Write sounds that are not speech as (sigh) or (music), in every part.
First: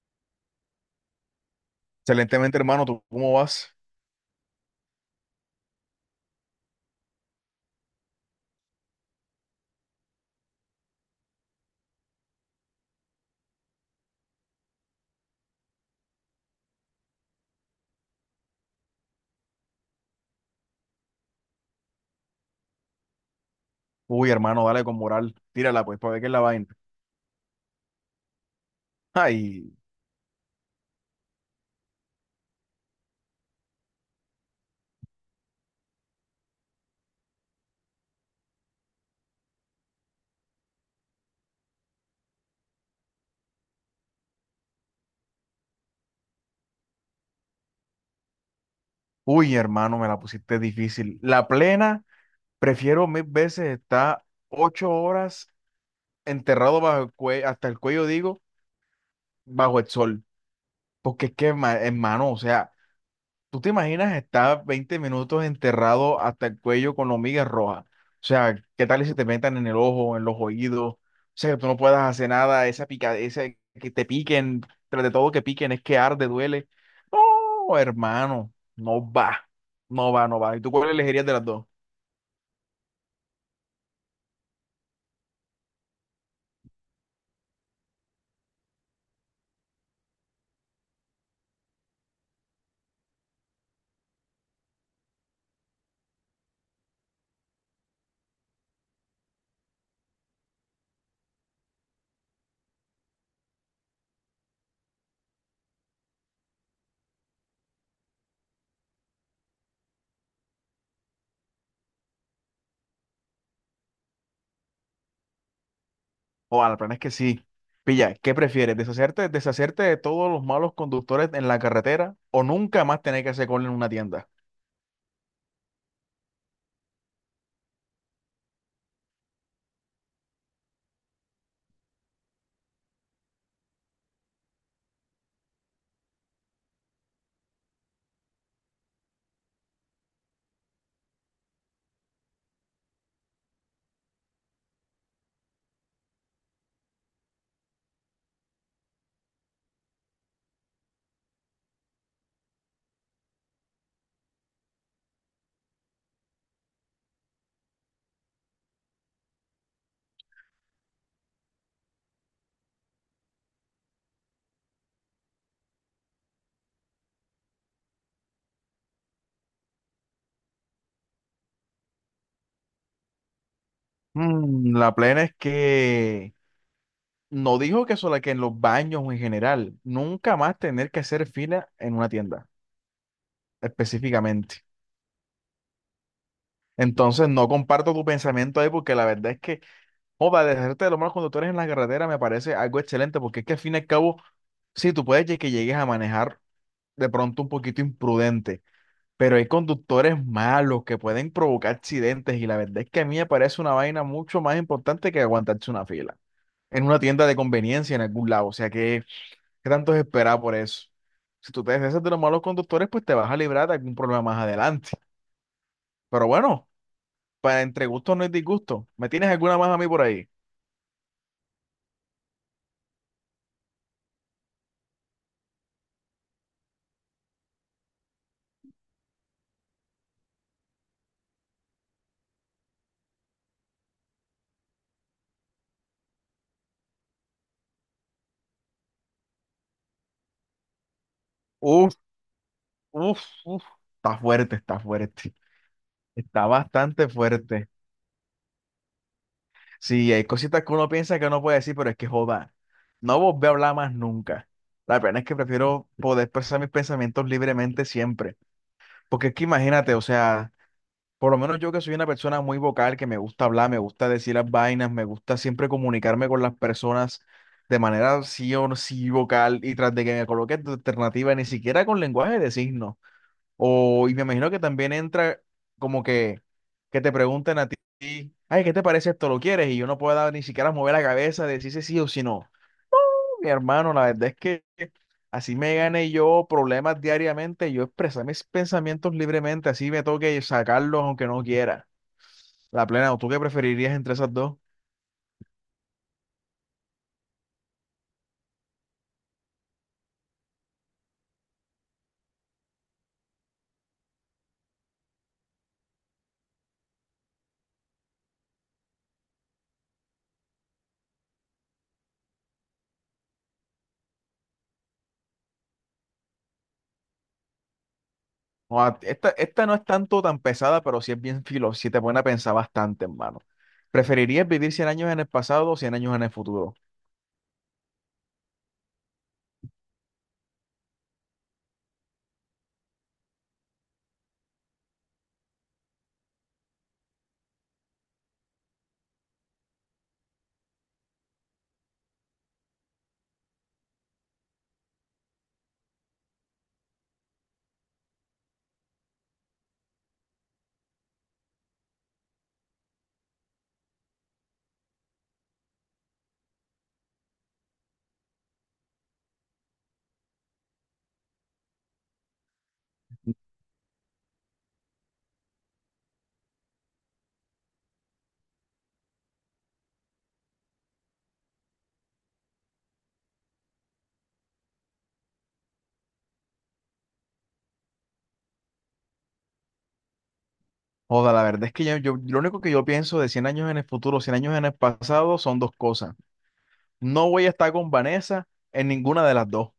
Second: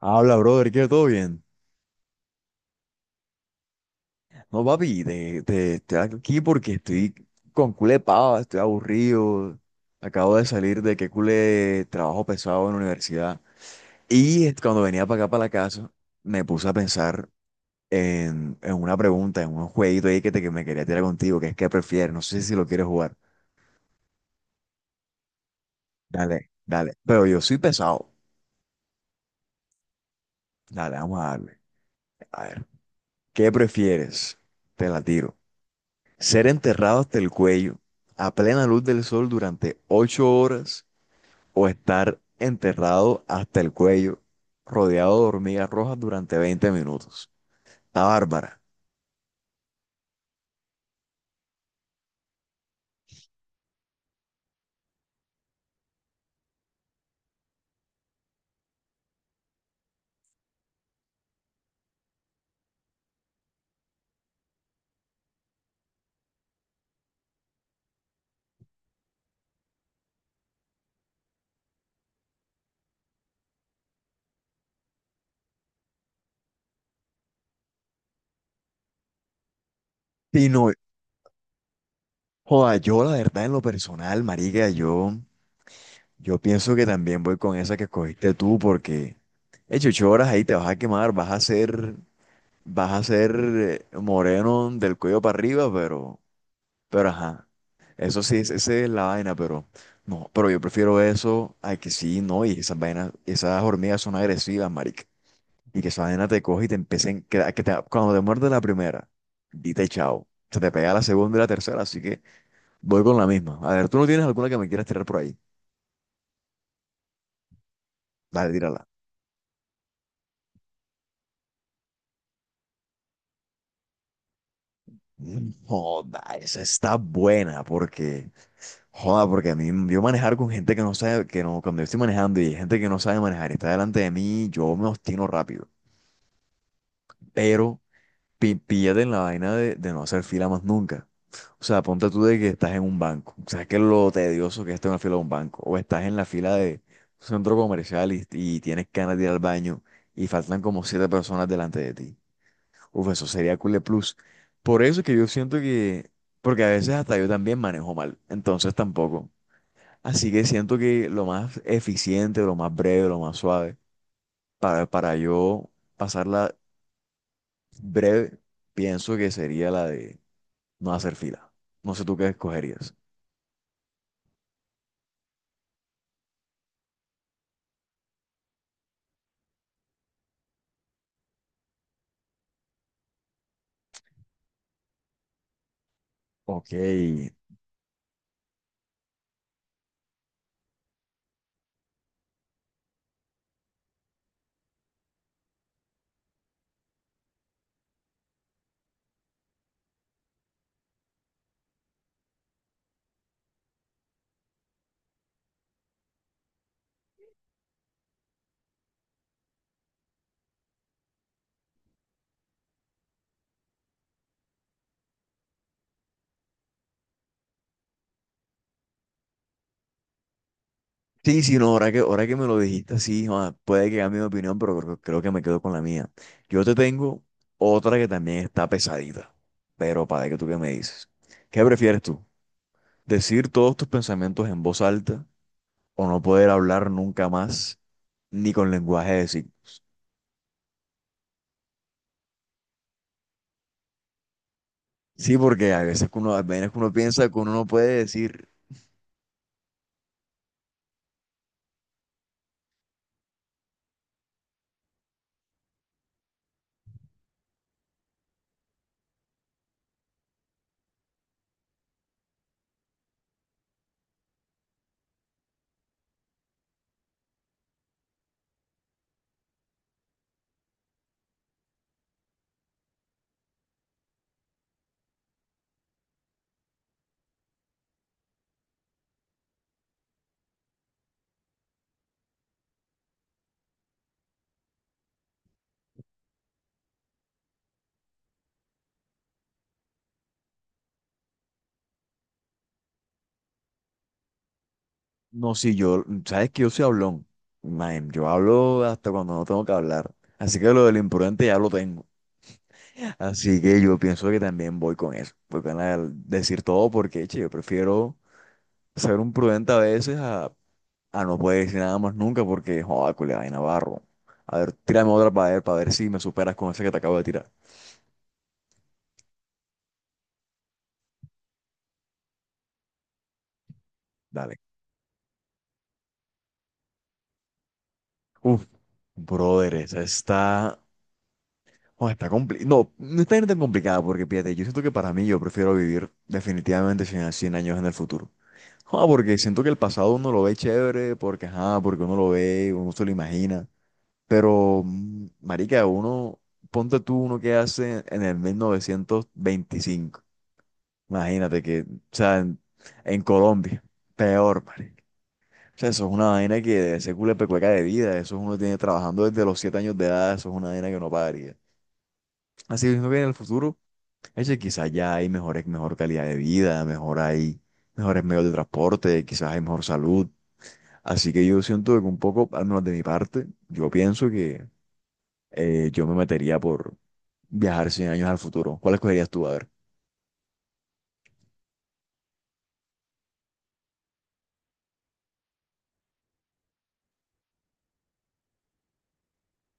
Habla, brother, que todo bien. Excelentemente, hermano, ¿tú cómo vas? No, papi, estoy aquí porque estoy con culé pava, estoy aburrido. Acabo de salir de que culé trabajo pesado en la universidad. Cuando venía para acá, para la casa, me puse a pensar en una pregunta, en un jueguito ahí que me quería tirar contigo, que es que prefieres. No sé si lo quieres jugar. Uy, hermano, dale con moral. Tírala, pues, para ver qué es la Dale, vaina. dale. Pero yo soy pesado. Ay, Dale, vamos a darle. A ver, ¿qué prefieres? Te la tiro. Ser enterrado hasta el cuello a plena luz del sol durante ocho horas o estar enterrado hasta el cuello rodeado de hormigas rojas durante 20 minutos. Está bárbara. uy, hermano, me la pusiste difícil. La plena, prefiero mil veces estar 8 horas enterrado bajo el cuello, hasta el cuello, digo, bajo el sol. Porque es que, hermano, o sea, ¿tú te imaginas estar 20 minutos enterrado hasta el cuello con hormigas rojas? O sea, ¿qué tal si te metan en el ojo, en los oídos? O sea, que tú no puedas hacer nada, esa pica, esa que te piquen, tras de todo que piquen, es que arde, duele. No, hermano, no va, no va, no Y va. ¿Y tú no, cuál elegirías de las dos? joda, yo la verdad en lo personal, marica, yo pienso que también voy con esa que escogiste tú porque hecho ocho horas ahí te vas a quemar, vas a ser moreno del cuello para arriba, pero ajá, eso sí, esa es la vaina, pero no, pero yo prefiero eso a que sí, no, y esas vainas, esas hormigas son agresivas, marica. Y que esa vaina te coge y te empiecen, cuando te muerde la primera, dite chao. Se te pega la segunda y la tercera, así que voy con la misma. A ver, ¿tú no tienes alguna que me quieras tirar por ahí? O al plan es que sí. Pilla, ¿qué Dale, prefieres? tírala. ¿Deshacerte de todos los malos conductores en la carretera o nunca más tener que hacer cola en una tienda? Joda, esa está buena, porque, joda, porque a mí, yo manejar con gente que no sabe, que no, cuando yo estoy manejando y hay gente que no sabe manejar y está delante de mí, yo me obstino rápido. Pero píllate en la vaina de no hacer fila más nunca. O sea, ponte tú de que estás en un banco. ¿Sabes qué es lo tedioso que es estar en la fila de un banco? O estás en la fila de un centro comercial y tienes ganas de ir al baño y faltan como siete personas delante de ti. Uf, eso sería Cule Plus. Por eso es que yo siento que, porque a veces hasta yo también manejo mal, entonces tampoco. Así que siento que lo más eficiente, lo más breve, lo más suave, para yo pasarla breve, pienso que sería la de no hacer fila. No sé tú qué escogerías. La plena es que no dijo que solo que en los baños o en general, nunca más tener que hacer fila en una tienda, específicamente. Ok. Entonces no comparto tu pensamiento ahí porque la verdad es que, joda, dejarte de los malos conductores en la carretera me parece algo excelente porque es que al fin y al cabo, sí, tú puedes que llegues a manejar de pronto un poquito imprudente, pero hay conductores malos que pueden provocar accidentes y la verdad es que a mí me parece una vaina mucho más importante que aguantarse una fila en una tienda de conveniencia en algún lado. O sea que... ¿Qué tanto es esperar por eso? Si tú te deshaces de los malos conductores, pues te vas a librar de algún problema más adelante. Pero bueno, para entre gustos no hay disgusto. ¿Me tienes alguna más a mí por ahí? Sí, sí, no, ahora que me lo dijiste así, joda, puede que cambie mi opinión, pero creo que me quedo con la mía. Yo te tengo otra que también está pesadita, pero para que tú qué me dices. ¿Qué prefieres tú? ¿Decir todos tus pensamientos en voz alta o no poder hablar nunca más ni con lenguaje de signos? Uf, uf, uf. Está fuerte, está fuerte. Sí, porque a Está veces que uno bastante piensa que uno no fuerte. puede decir. Sí, hay cositas que uno piensa que no puede decir, pero es que joda. No volví a hablar más nunca. La pena es que prefiero poder expresar mis pensamientos libremente siempre. Porque es que imagínate, o sea. Por lo menos yo que soy una persona muy vocal, que me gusta hablar, me gusta decir las vainas, me gusta siempre comunicarme con las personas de manera sí o sí vocal y tras de que me coloque tu alternativa, ni siquiera con lenguaje de signos. O, y me imagino que también entra como que te pregunten a ti, ay, ¿qué te parece esto? ¿Lo quieres? Y yo no puedo ni siquiera mover la cabeza, decir si sí o si no. Mi hermano, la verdad es que así me gane yo problemas diariamente, yo expresar mis pensamientos libremente, así me toque sacarlos aunque no quiera. La plena, ¿o ¿tú qué preferirías entre esas dos? No, sí, yo, sabes que yo soy hablón. Man, yo hablo hasta cuando no tengo que hablar. Así que lo del imprudente ya lo tengo. (laughs) Así que yo pienso que también voy con eso. Voy con la del decir todo porque, che, yo prefiero ser un prudente a veces a no poder decir nada más nunca porque, joder, culia, vaina barro. A ver, tírame otra para ver si me superas con esa que te acabo de tirar. Esta no es tanto tan pesada, pero sí es bien (laughs) filo, sí te pone a pensar bastante, hermano. ¿Preferirías Dale. vivir 100 años en el pasado o 100 años en el futuro? Uf, brother, esa está. Oh, no, no está tan complicada porque, fíjate, yo siento que para mí yo prefiero vivir definitivamente 100 a años en el futuro. Ah, porque siento que el pasado uno lo ve chévere, porque, ajá, porque uno lo ve, uno se lo imagina. Pero, marica, uno, ponte tú uno que hace en el 1925. Imagínate que, o sea, en Colombia, peor, marica. O sea, eso es una vaina que debe ser culepecueca de vida. Eso uno tiene trabajando desde los 7 años de edad. Eso es una vaina que no pagaría. Así que siento que en el futuro. Ese quizás ya hay mejores, mejor calidad de vida, mejor hay mejores medios de transporte, quizás hay mejor salud. Así que yo siento que un poco, al menos de mi parte, yo pienso que yo me metería por viajar cien años al futuro. ¿Cuál escogerías tú? A ver. Joda, la verdad es que yo lo único que yo pienso de 100 años en el futuro, 100 años en el pasado son dos cosas. No voy a estar con Vanessa en ninguna de las dos.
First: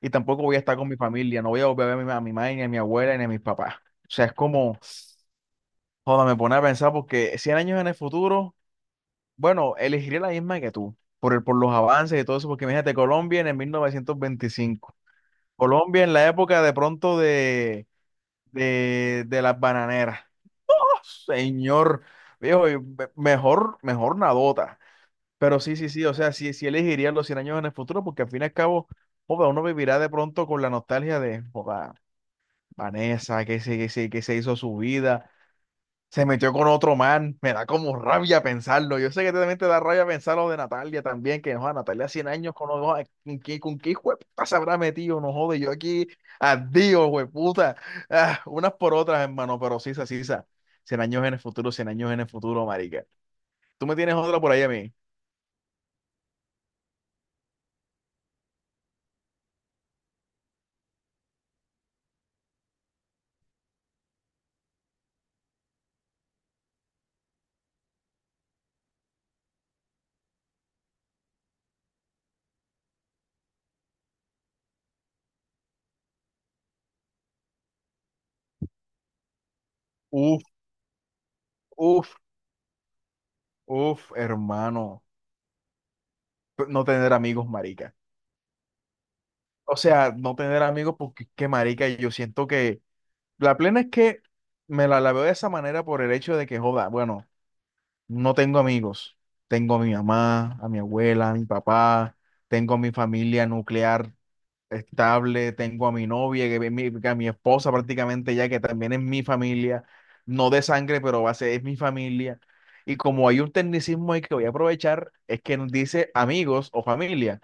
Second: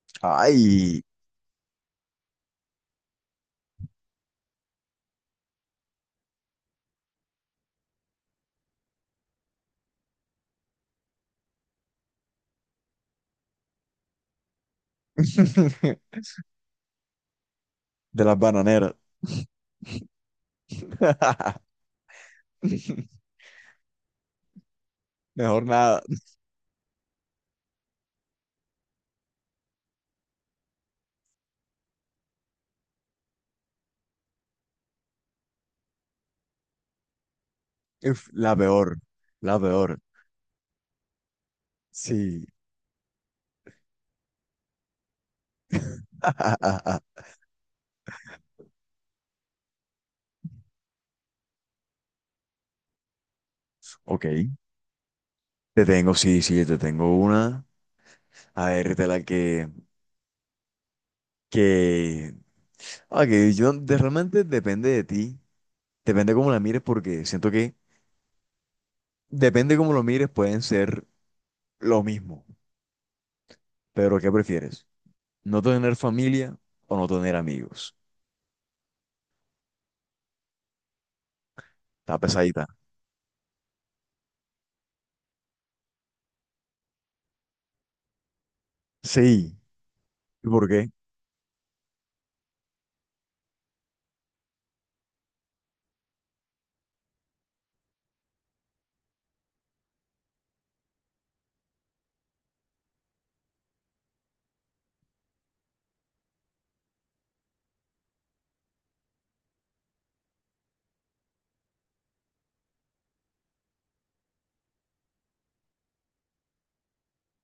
Y tampoco voy a estar con mi ¡Ay! familia, no voy a volver a ver a mi madre, ni a mi abuela, ni a mis papás. O sea, es como, joda, me pone a pensar porque 100 años en el futuro. Bueno, elegiría la misma que tú, por los avances y todo eso, porque imagínate, Colombia en el 1925 Colombia en (laughs) la época de pronto de, De las bananeras. de, de las bananeras. (laughs) ¡Oh, (laughs) señor, viejo, y mejor, mejor nadota. Pero Mejor sí, sí, nada. sí, o sea, sí, sí elegiría los 100 años en el futuro, porque al fin y al cabo, joda, uno vivirá de pronto con la nostalgia de, joda, Vanessa, que se hizo su vida, se metió con otro man. Me da como Uf, rabia la peor. pensarlo. Yo sé que La también te da peor. rabia pensar lo de Natalia también, que no, Natalia 100 Sí. años con los dos. ¿Con qué hijo de puta se habrá metido? No jode, yo aquí, adiós, (laughs) hueputa. Ah, unas por otras, hermano, pero sí, sí, sí. 100 años en el futuro, 100 años en el futuro, marica. ¿Tú me tienes Ok. otra por ahí a mí? Te tengo, sí, sí, te tengo una. A ver, de la que ok, realmente depende de ti, depende cómo la mires, porque siento que depende cómo lo mires, pueden ser lo mismo. Pero ¿qué prefieres? ¿No tener familia o no tener amigos? Uf, uf, Está pesadita. uf, hermano. No tener amigos, marica. Sí. O sea, no ¿Y tener por qué? amigos porque es que, marica, yo siento que la plena es que me la veo de esa manera por el hecho de que, joda, bueno, no tengo amigos. Tengo a mi mamá, a mi abuela, a mi papá, tengo a mi familia nuclear estable, tengo a mi novia, que a mi esposa prácticamente ya, que también es mi familia, no de sangre, pero va a ser, es mi familia. Y como hay un tecnicismo ahí que voy a aprovechar, es que nos dice amigos o familia,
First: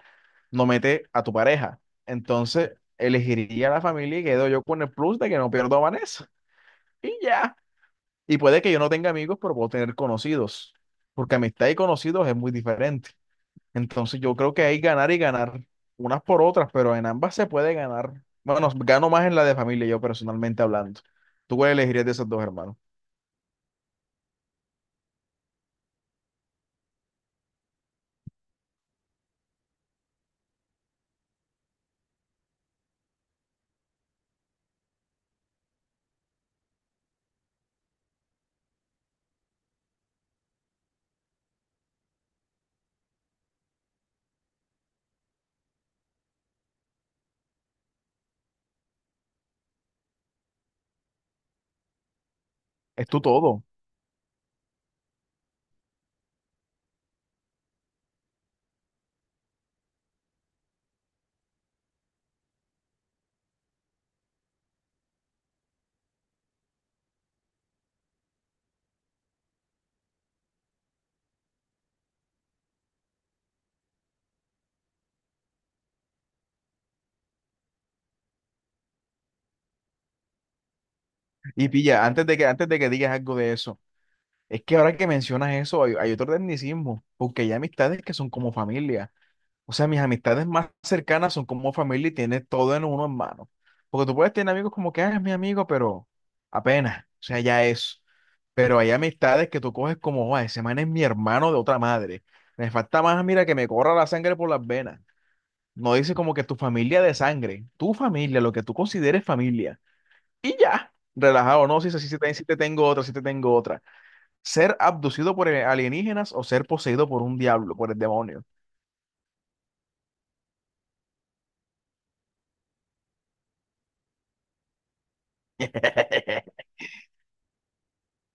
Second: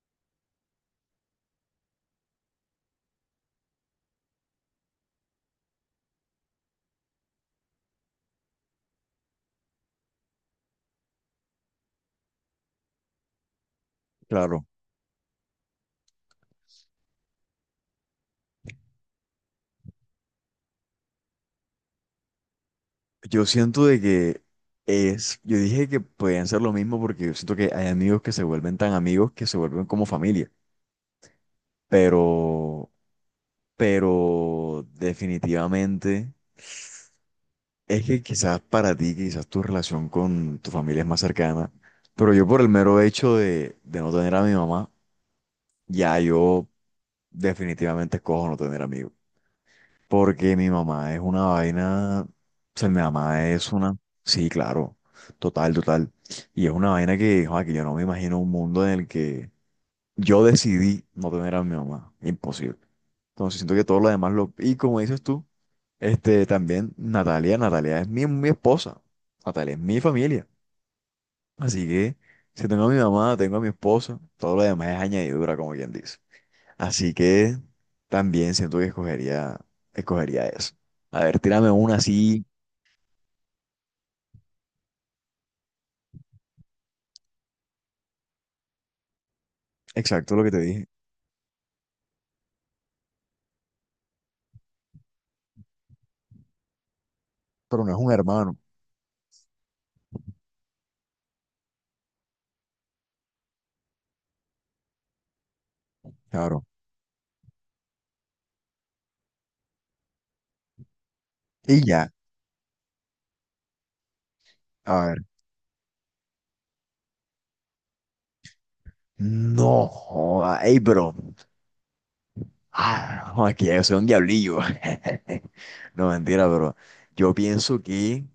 no mete a tu pareja. Entonces, elegiría la familia y quedo yo con el plus de que no pierdo a Vanessa y ya. Y puede que yo no tenga amigos, pero puedo tener conocidos, porque amistad y conocidos es muy diferente. Entonces yo creo que Claro. hay ganar y ganar, unas por otras, pero en ambas se puede ganar. Bueno, gano más en la de familia, yo personalmente hablando. ¿Tú cuál elegirías de esos dos, hermano? Yo siento de que es, yo dije que podían ser lo mismo porque yo siento que hay amigos que se vuelven tan amigos que se vuelven como familia. Pero, pero definitivamente. Es que quizás para ti, quizás tu relación con tu familia es más cercana, pero yo por el mero hecho de no tener a mi mamá, ya yo definitivamente escojo no tener amigos. Porque mi mamá es una vaina, o sea, mi Es tu mamá todo. es una, sí, claro, total, total. Y es una vaina que, joa, que yo no me imagino un mundo en el que yo decidí no tener a mi mamá. Imposible. Entonces siento que todo lo demás lo... Y como dices tú, este, también Natalia es mi esposa. Natalia es mi familia. Así que si tengo a mi mamá, tengo a mi esposa, todo lo demás es añadidura, como quien dice. Así que también siento que escogería eso. A ver, Y tírame una pilla, antes de así, que, antes de que digas algo de eso, es que ahora que mencionas eso, hay otro tecnicismo, porque hay amistades que son como familia. O sea, mis exacto lo amistades que te más dije. cercanas son como familia y tiene todo en uno en mano. Porque tú puedes tener amigos como que, ah, es mi amigo, pero apenas, o sea, ya Pero no eso. es un hermano, Pero hay amistades que tú coges como, "Guau, ese man es mi hermano de otra madre. Me falta más, mira, que me corra la sangre por las venas. No dice como que tu claro. familia de sangre, tu familia, lo que tú consideres familia. Y ya, relajado, no, Y si, si, ya, si, si te tengo otra, si te tengo otra. Ser a ver. abducido por alienígenas o ser poseído por un diablo, por el demonio. No, joda, ey, bro. Ah, no, aquí yo soy un diablillo. (laughs) No, mentira, (laughs) pero yo pienso que,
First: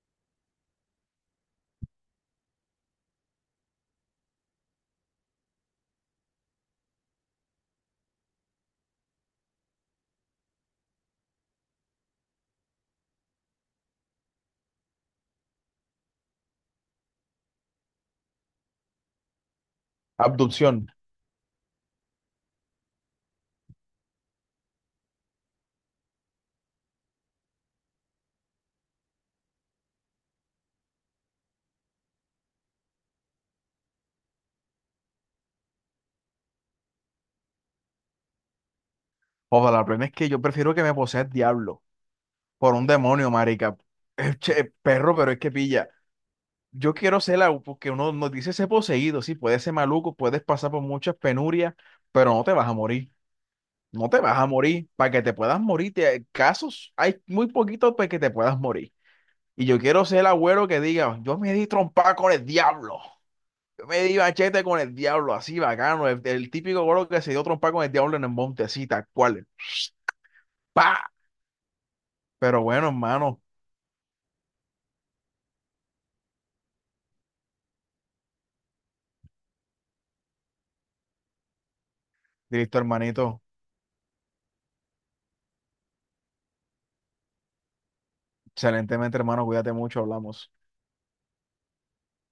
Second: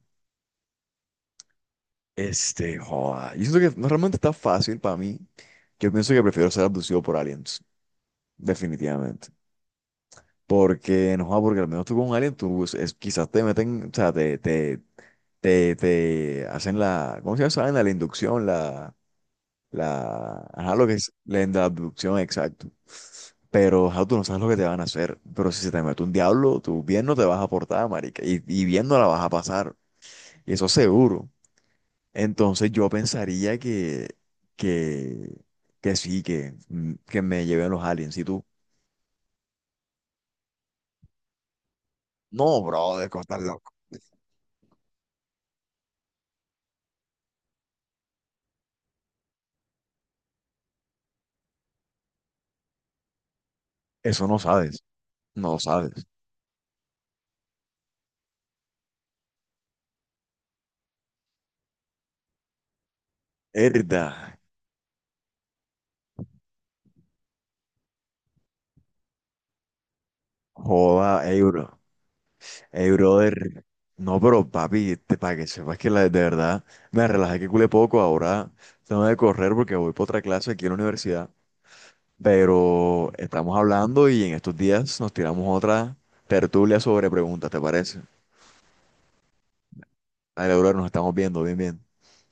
este, joda, yo siento que no realmente está fácil para mí. Yo pienso que prefiero ser abducido por aliens, definitivamente. Porque, no, joda, porque al menos tú con un alien, quizás te meten, o sea, te hacen la, ¿cómo se llama esa vaina? La inducción, la... la, ajá, lo Abducción. que es la abducción, exacto. Pero, ajá, tú no sabes lo que te van a hacer. Pero si se te mete un diablo, tú bien no te vas a portar, marica. Y bien no la vas a pasar. Y eso seguro. Entonces yo pensaría que, que sí, que, que me lleven los aliens. Y tú, Ojalá, la plena es que yo prefiero que me posea el diablo no, por un bro, de demonio, costas loco. marica. Che, perro, pero es que pilla. Yo quiero ser la, porque uno nos dice ser poseído, sí, puedes ser maluco, puedes pasar por muchas penurias, pero no te vas a morir. No te Eso no vas a sabes. morir. Para que te No lo puedas sabes. morir, casos hay muy poquitos para que te puedas morir. Y yo quiero ser el agüero que diga, yo me di trompada con el diablo. Yo me Herda. di machete con el diablo, así bacano. El típico agüero que se dio trompada con el diablo en el monte, así, tal cual. ¡Pa! Joda, euro. Pero bueno, Ey, hermano. brother. No, pero papi, te, para que sepas que la, de verdad me relajé que culé poco. Ahora tengo que correr porque voy para otra clase aquí en la universidad. Listo, Pero hermanito. estamos hablando y en estos días nos tiramos otra tertulia sobre preguntas, ¿te parece? Excelentemente, hermano. Cuídate mucho. Hablamos. Dale, brother, nos estamos viendo. Bien, bien.